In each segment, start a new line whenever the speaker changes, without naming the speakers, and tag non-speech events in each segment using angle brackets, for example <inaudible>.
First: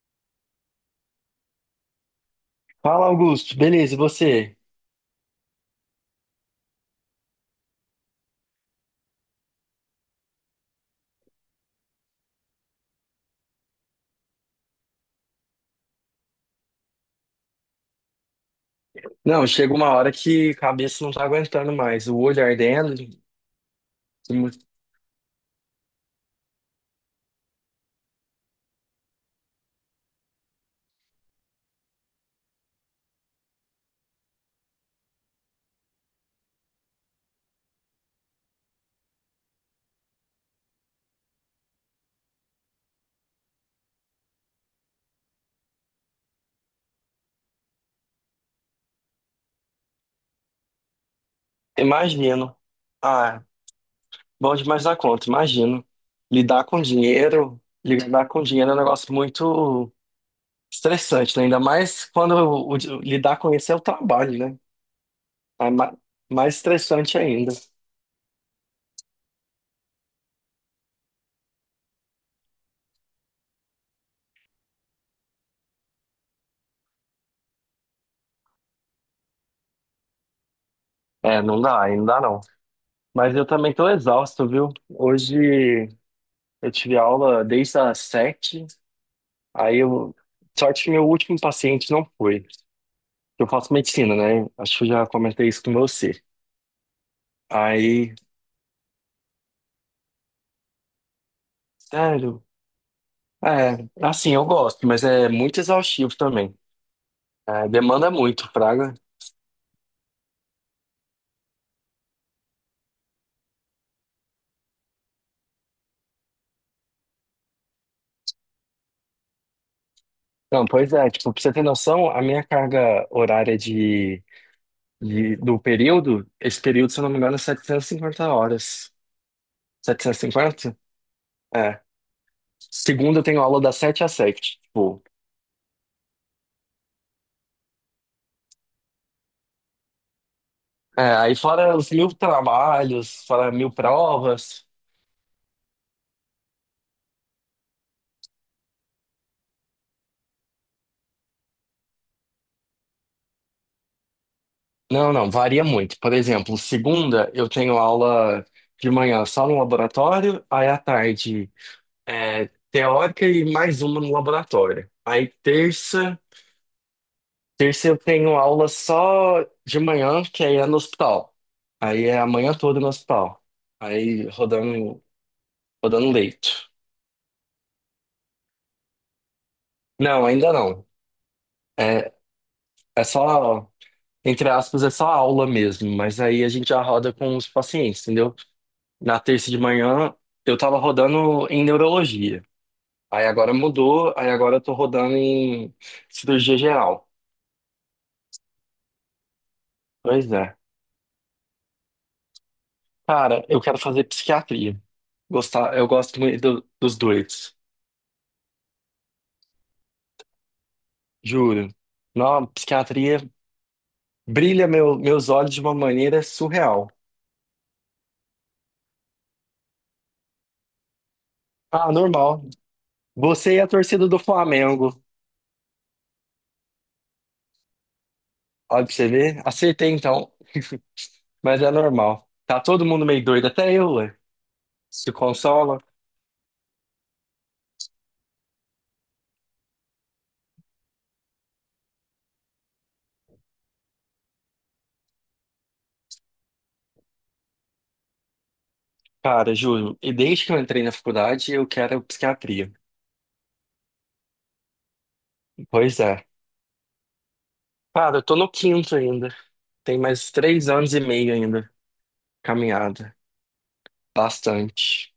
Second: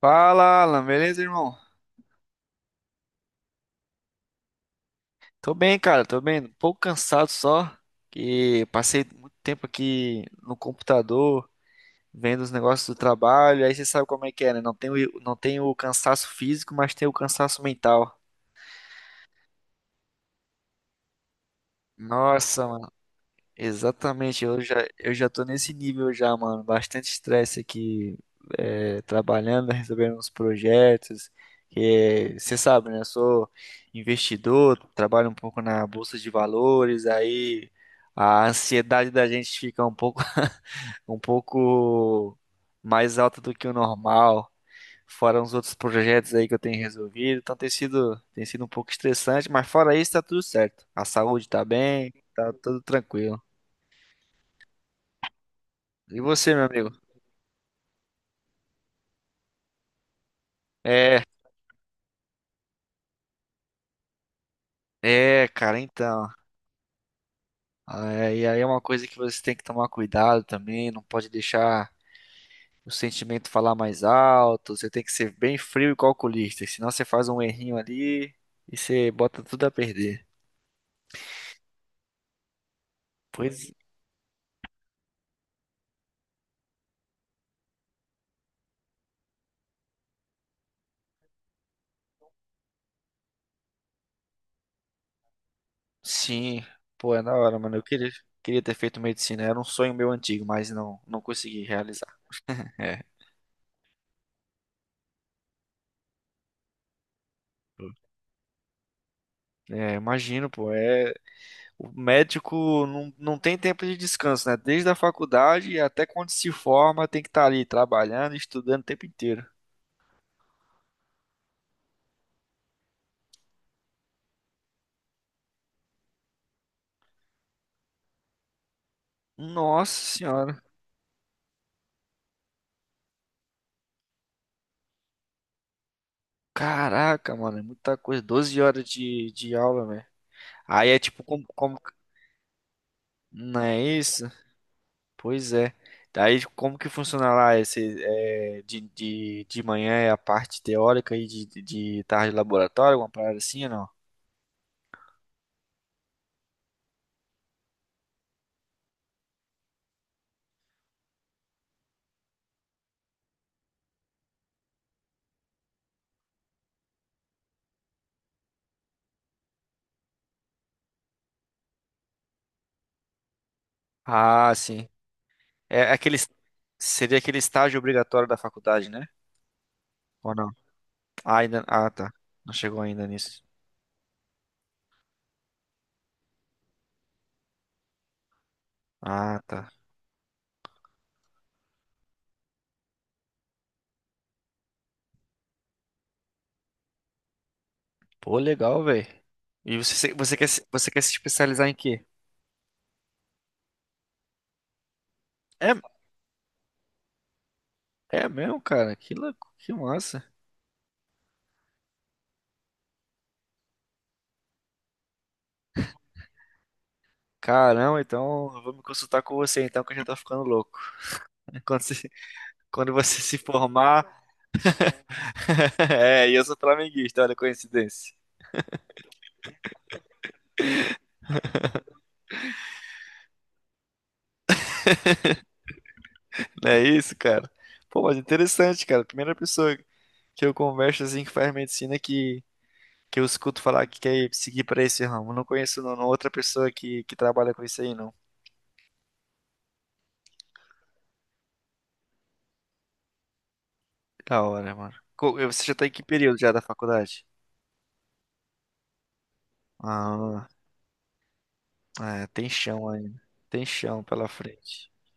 Fala, Alan, beleza, irmão?
Fala, Augusto. Beleza, e você?
Tô bem, cara, tô bem. Um pouco cansado só, que passei muito tempo aqui no computador, vendo os negócios do trabalho. Aí você sabe como é que é, né? Não tem o cansaço físico, mas tem o cansaço mental.
Não, chega uma hora que a cabeça não tá aguentando mais. O olho
Nossa,
ardendo.
exatamente, eu já tô nesse nível já, mano. Bastante estresse aqui, é, trabalhando, <laughs> resolvendo uns projetos. Que você sabe, né? Eu sou investidor, trabalho um pouco na bolsa de valores, aí a ansiedade da gente fica um pouco, <laughs> um pouco mais alta do que o normal. Fora uns outros projetos aí que eu tenho resolvido, então tem sido um pouco estressante, mas fora isso tá tudo certo. A saúde tá bem, tá
Imagino.
tudo tranquilo.
Ah, bom demais da conta, imagino.
E você, meu amigo?
Lidar com dinheiro é um negócio muito
É,
estressante, né? Ainda mais quando lidar com isso é o trabalho, né?
é,
É
cara, então.
mais estressante ainda.
É, e aí é uma coisa que você tem que tomar cuidado também, não pode deixar o sentimento falar mais alto, você tem que ser bem frio e calculista, senão você faz um errinho ali e você bota tudo a perder.
É, não dá, ainda dá não. Mas eu
Pois
também tô exausto, viu? Hoje eu tive aula desde as 7. Aí eu. Sorte que meu último paciente não foi. Eu faço medicina, né? Acho que eu já comentei isso com você.
sim, pô, é da hora, mano. Eu queria,
Aí,
queria ter feito medicina, era um sonho meu antigo, mas não consegui realizar.
sério.
É,
É, assim, eu gosto, mas é muito exaustivo também. É, demanda muito, praga.
é, imagino, pô, é. O médico não tem tempo de descanso, né? Desde a faculdade até quando se forma, tem que estar ali trabalhando, estudando o tempo inteiro.
Não, pois é, tipo, pra você ter noção, a minha carga horária do período, esse período, se eu não me engano, é 750 horas. Setecentas
Nossa
e
senhora.
cinquenta? É. Segunda eu tenho aula das 7 às 7. Tipo.
Caraca, mano, é muita coisa. 12 horas de aula, velho. Aí é
É,
tipo,
aí
como,
fora
como.
os mil trabalhos, fora
Não
mil
é isso?
provas.
Pois é. Daí como que funciona lá esse, é, de manhã é a parte teórica e de tarde laboratório, alguma parada assim ou não?
Não, não, varia muito. Por exemplo, segunda eu tenho aula de manhã só no laboratório, aí à tarde é, teórica e mais uma no laboratório. Aí terça, terça eu tenho aula só de manhã, que aí é no hospital. Aí é a manhã toda no hospital. Aí
Ah, sim.
rodando,
É
rodando
aquele,
leito.
seria aquele estágio obrigatório da faculdade, né?
Não,
Ou não?
ainda não.
Ah, ainda, ah,
É,
tá. Não chegou
é
ainda nisso.
só, entre aspas, é só aula mesmo, mas aí a gente já roda com os pacientes, entendeu? Na
Ah,
terça de
tá.
manhã, eu tava rodando em neurologia. Aí agora mudou, aí agora eu tô rodando em cirurgia geral.
Pô, legal, velho. E você,
Pois é.
você quer se especializar em quê?
Cara, eu quero fazer psiquiatria.
É,
Gostar, eu gosto muito dos dois,
é mesmo, cara? Que louco, que massa.
juro. Não, psiquiatria brilha meus olhos de uma maneira surreal.
Caramba, então eu vou me consultar com você, então, que eu já tô ficando louco. <laughs> Quando
Ah,
você,
normal.
quando você se
Você e a
formar.
torcida do Flamengo.
<laughs> É, e eu sou flamenguista, olha a coincidência.
Olha pra você ver. Acertei então, <laughs> mas é normal. Tá todo mundo meio doido, até eu, ué. Se consola.
Não é isso, cara? Pô, mas interessante, cara. Primeira pessoa que eu converso assim que faz medicina que eu escuto falar que quer seguir para esse ramo. Não conheço não, não, é outra pessoa que trabalha com isso aí, não.
Cara, juro, e desde que eu entrei na faculdade, eu quero psiquiatria.
Da hora, mano. Você já tá em
Pois
que
é.
período já da faculdade?
Cara, eu tô no quinto ainda. Tem mais
Ah,
3 anos e meio ainda.
é, tem chão
Caminhada.
ainda. Tem chão pela frente.
Bastante.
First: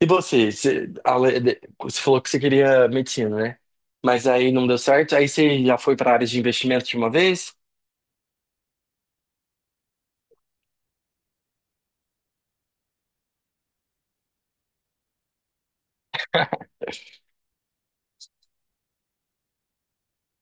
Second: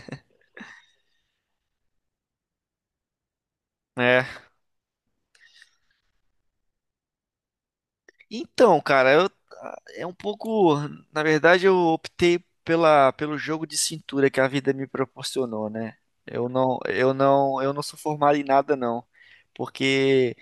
E você? Você, você falou que você queria medicina, né? Mas
É.
aí não deu certo. Aí você já foi pra área de investimento de uma vez?
Então, cara, eu é um pouco, na verdade, eu optei pela pelo jogo de cintura que a vida me proporcionou, né? Eu não sou formado em nada não, porque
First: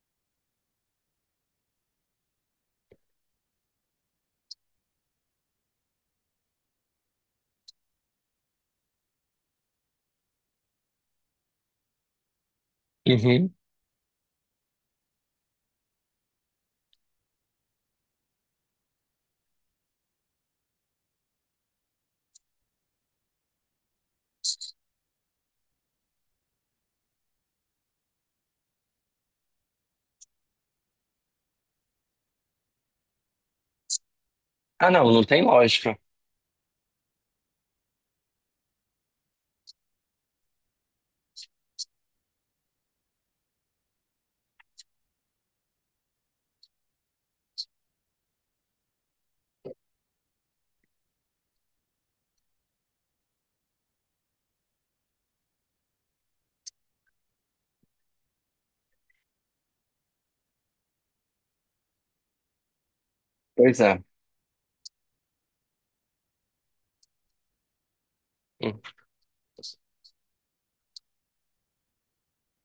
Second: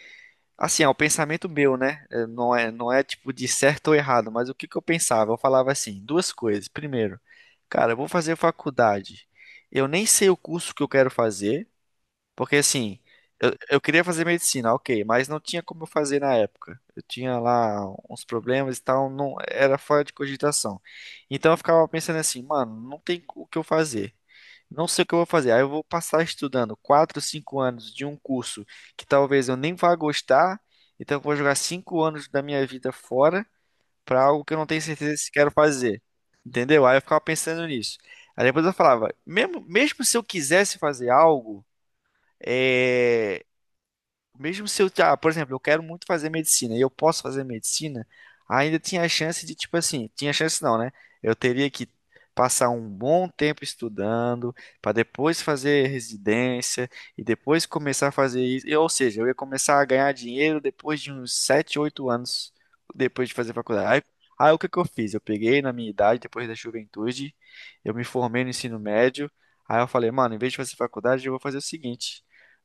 assim, é o pensamento meu, né? É, Não é, não
<laughs>
é tipo de certo ou errado, mas o que que eu pensava? Eu falava assim, duas coisas. Primeiro, cara, eu vou fazer faculdade. Eu nem sei o curso que eu quero fazer. Porque assim, eu,
Uhum.
eu queria fazer medicina, ok, mas não tinha como eu fazer na época. Eu tinha lá uns problemas e tal, não era fora de cogitação. Então eu ficava pensando assim, mano, não tem o que eu fazer. Não sei o que eu vou fazer. Aí eu vou passar estudando 4 5 anos de um curso que talvez eu nem vá gostar. Então eu vou jogar 5 anos da minha vida fora para algo que eu não tenho
Ah, não,
certeza
não
se
tem
quero
lógica.
fazer. Entendeu? Aí eu ficava pensando nisso. Aí depois eu falava, mesmo, mesmo se eu quisesse fazer algo, é, mesmo se eu, ah, por exemplo, eu quero muito fazer medicina e eu posso fazer medicina, ainda tinha a chance de, tipo assim, tinha chance não, né? Eu teria que passar um bom tempo estudando para depois fazer residência e depois começar a fazer isso. Ou seja, eu ia começar a ganhar dinheiro depois de uns 7, 8 anos depois de fazer
Pois
faculdade. Aí,
é.
aí o que que eu fiz? Eu peguei na minha idade, depois da juventude, eu me formei no ensino
Hum.
médio. Aí eu falei, mano, em vez de fazer faculdade, eu vou fazer o seguinte.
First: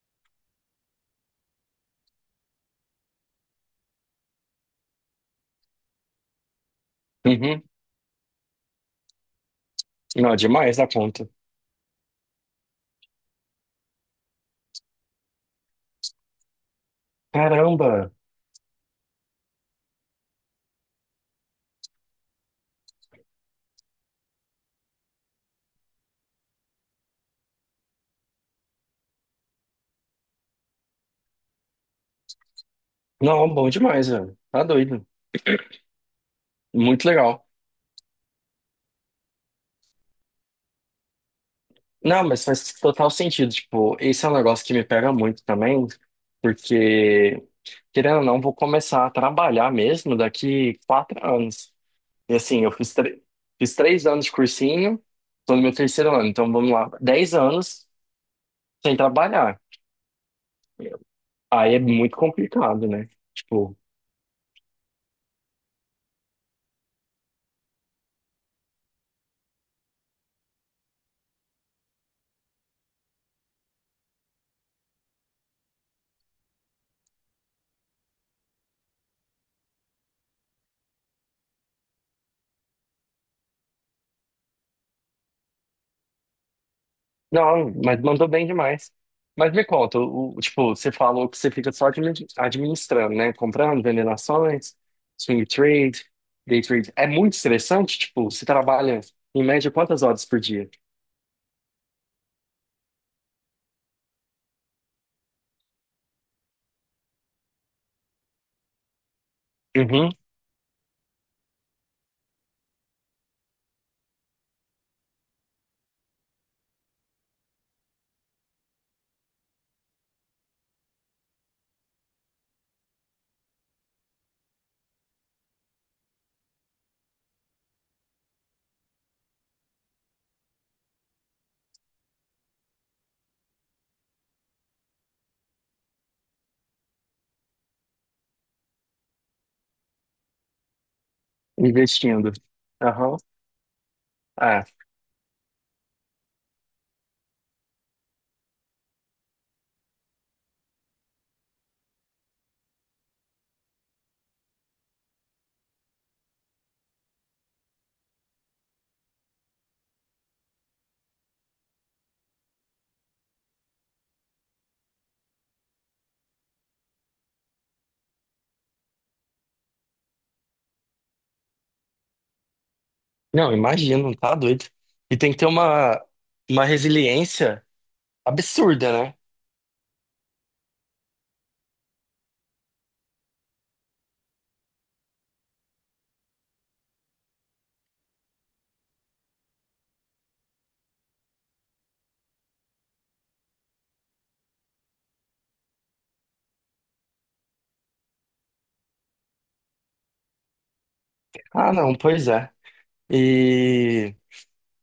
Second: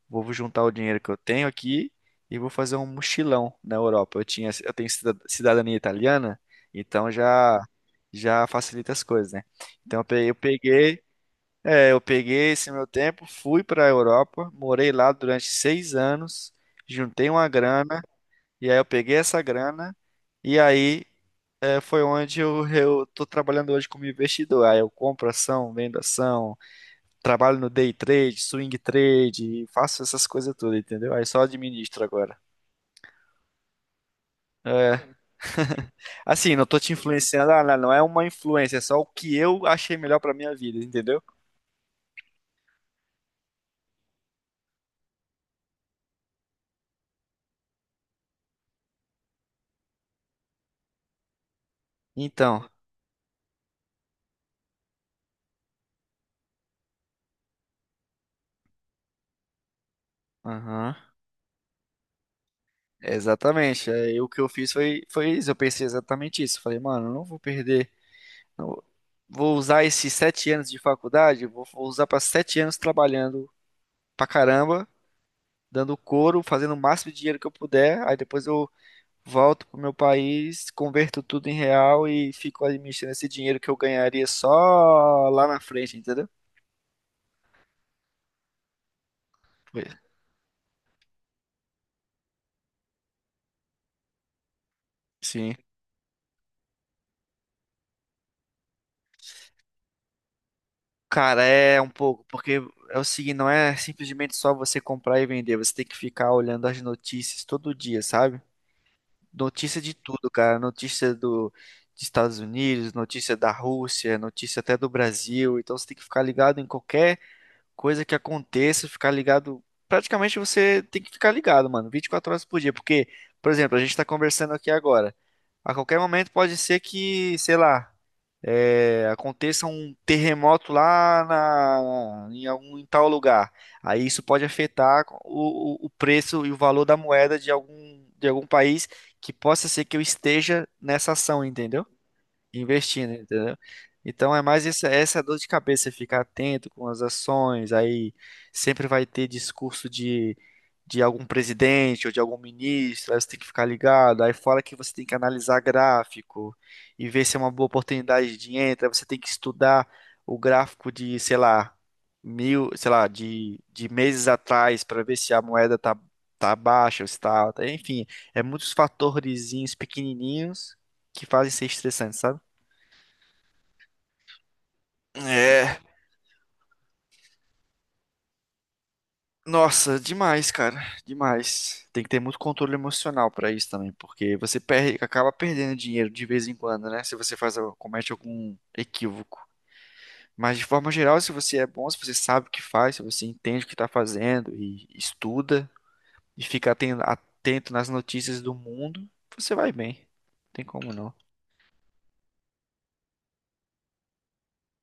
Vou juntar o dinheiro que eu tenho aqui e vou fazer um mochilão na Europa. Eu tenho cidadania italiana, então já
Uhum.
já facilita as coisas, né? Então
Não, é demais da conta.
eu peguei esse meu tempo, fui para a Europa, morei lá durante 6 anos, juntei uma grana
Caramba!
e aí eu peguei essa grana e aí é, foi onde eu tô trabalhando hoje como investidor. Aí eu compro ação, vendo ação, trabalho no day trade, swing trade, faço essas coisas todas, entendeu? Aí só administro agora.
Não, bom demais, velho. Tá doido.
É, assim, não tô te
Muito legal.
influenciando, ah, não é uma influência, é só o que eu achei melhor pra minha vida, entendeu?
Não, mas faz total sentido. Tipo, esse é um negócio que me pega muito também, porque, querendo ou não, vou começar a trabalhar mesmo daqui 4 anos. E assim,
Então,
eu fiz, fiz 3 anos de cursinho, tô no meu terceiro ano, então vamos lá, 10 anos sem trabalhar.
aham,
Aí é muito complicado, né? Tipo.
exatamente. Aí o que eu fiz foi, isso, eu pensei exatamente isso. Falei, mano, eu não vou perder, não- vou usar esses 7 anos de faculdade, vou usar pra 7 anos trabalhando pra caramba, dando couro, fazendo o máximo de dinheiro que eu puder, aí depois eu volto pro meu país, converto tudo em real e fico administrando esse dinheiro que eu ganharia só lá na frente, entendeu?
Não, mas mandou bem demais. Mas me
Pois,
conta, tipo, você falou que você fica só administrando, né? Comprando, vendendo ações, swing
sim.
trade, day trade. É muito estressante, tipo, você trabalha em média quantas horas por dia?
Cara, é um pouco, porque é o seguinte, não é simplesmente só você comprar e vender, você tem que ficar olhando as notícias todo dia, sabe? Notícia de
Uhum,
tudo, cara, notícia do dos Estados Unidos, notícia da Rússia, notícia até do Brasil, então você tem que ficar ligado em qualquer coisa que aconteça, ficar ligado. Praticamente você tem que ficar ligado, mano, 24 horas por dia, porque, por exemplo, a gente tá conversando aqui agora. A qualquer momento pode ser que, sei lá, é, aconteça um terremoto lá na, em algum em tal lugar. Aí isso pode afetar o preço e o valor da moeda de algum país que possa ser que eu esteja nessa ação, entendeu?
investindo.
Investindo,
Aham.
entendeu? Então é
Ah,
mais essa dor de cabeça, ficar atento com as ações, aí sempre vai ter discurso de algum presidente ou de algum ministro, aí você tem que ficar ligado, aí fala que você tem que analisar gráfico e ver se é uma boa oportunidade de entra, aí você tem que estudar o gráfico de, sei lá, mil, sei lá, de meses atrás para ver se a moeda tá, tá baixa ou se tá alta, enfim, é muitos fatores pequenininhos que fazem ser estressante, sabe?
não, imagino, tá doido. E tem que ter
É,
uma resiliência absurda, né?
nossa, demais, cara, demais. Tem que ter muito controle emocional pra isso também, porque você perde, acaba perdendo dinheiro de vez em quando, né? Se você comete algum equívoco. Mas de forma geral, se você é bom, se você sabe o que faz, se você entende o que tá fazendo e estuda e fica atento nas notícias do mundo, você vai bem. Não tem como não.
Ah, não, pois é. E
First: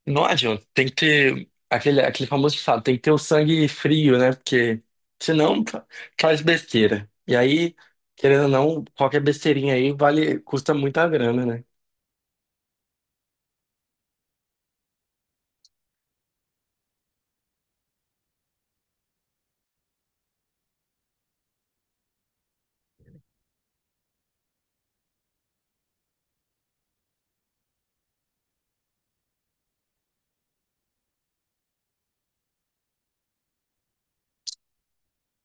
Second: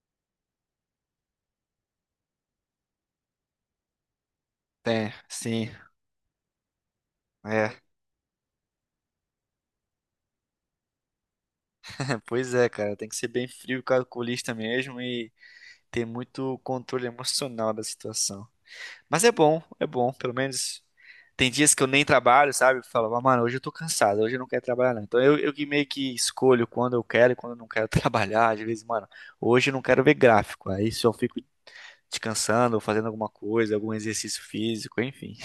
Não adianta, tem que ter aquele, aquele famoso ditado, tem que ter o sangue frio, né? Porque
Tem,
senão
sim,
faz besteira. E aí,
é.
querendo ou não, qualquer besteirinha aí vale, custa muita grana, né?
<laughs> Pois é, cara, tem que ser bem frio, calculista mesmo e ter muito controle emocional da situação. Mas é bom, pelo menos. Tem dias que eu nem trabalho, sabe? Eu falo: "Ah, mano, hoje eu tô cansado, hoje eu não quero trabalhar, não." Então eu que meio que escolho quando eu quero e quando eu não quero <laughs> trabalhar. Às vezes, mano, hoje eu não quero ver gráfico. Aí só fico descansando, ou fazendo alguma coisa, algum exercício físico, enfim.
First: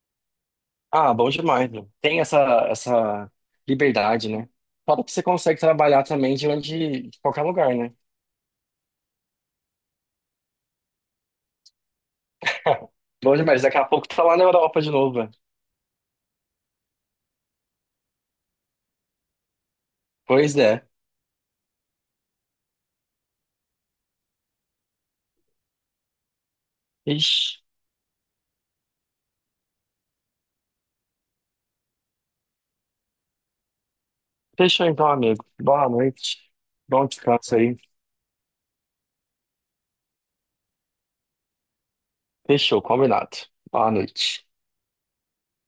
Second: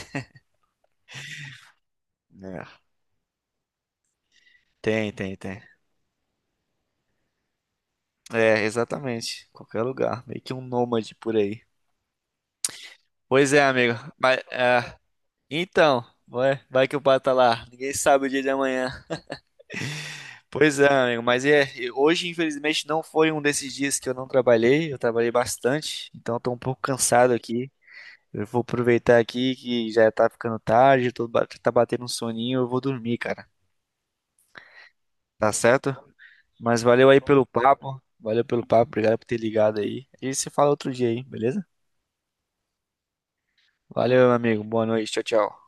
Ah, bom demais, né? Tem essa,
É.
essa liberdade, né? Fora que
Tem,
você
tem,
consegue
tem.
trabalhar também de onde, de qualquer lugar, né?
É, exatamente. Qualquer lugar. Meio que um nômade por aí.
<laughs> Bom
Pois é,
demais, daqui a
amigo.
pouco tá lá
Mas,
na Europa de
é,
novo, velho.
então, vai, vai que o pato tá lá. Ninguém sabe o dia de amanhã.
Pois
Pois
é.
é, amigo, mas é, hoje infelizmente não foi um desses dias que eu não trabalhei, eu trabalhei bastante, então estou um pouco cansado
Ixi,
aqui. Eu vou aproveitar aqui que já tá ficando tarde, tá batendo um soninho, eu vou dormir, cara.
fechou então, amigo.
Tá
Boa
certo?
noite.
Mas
Bom
valeu aí pelo
descanso aí.
papo, valeu pelo papo, obrigado por ter ligado aí. A gente se fala outro dia aí, beleza?
Fechou, combinado. Boa
Valeu, meu
noite.
amigo, boa noite, tchau, tchau.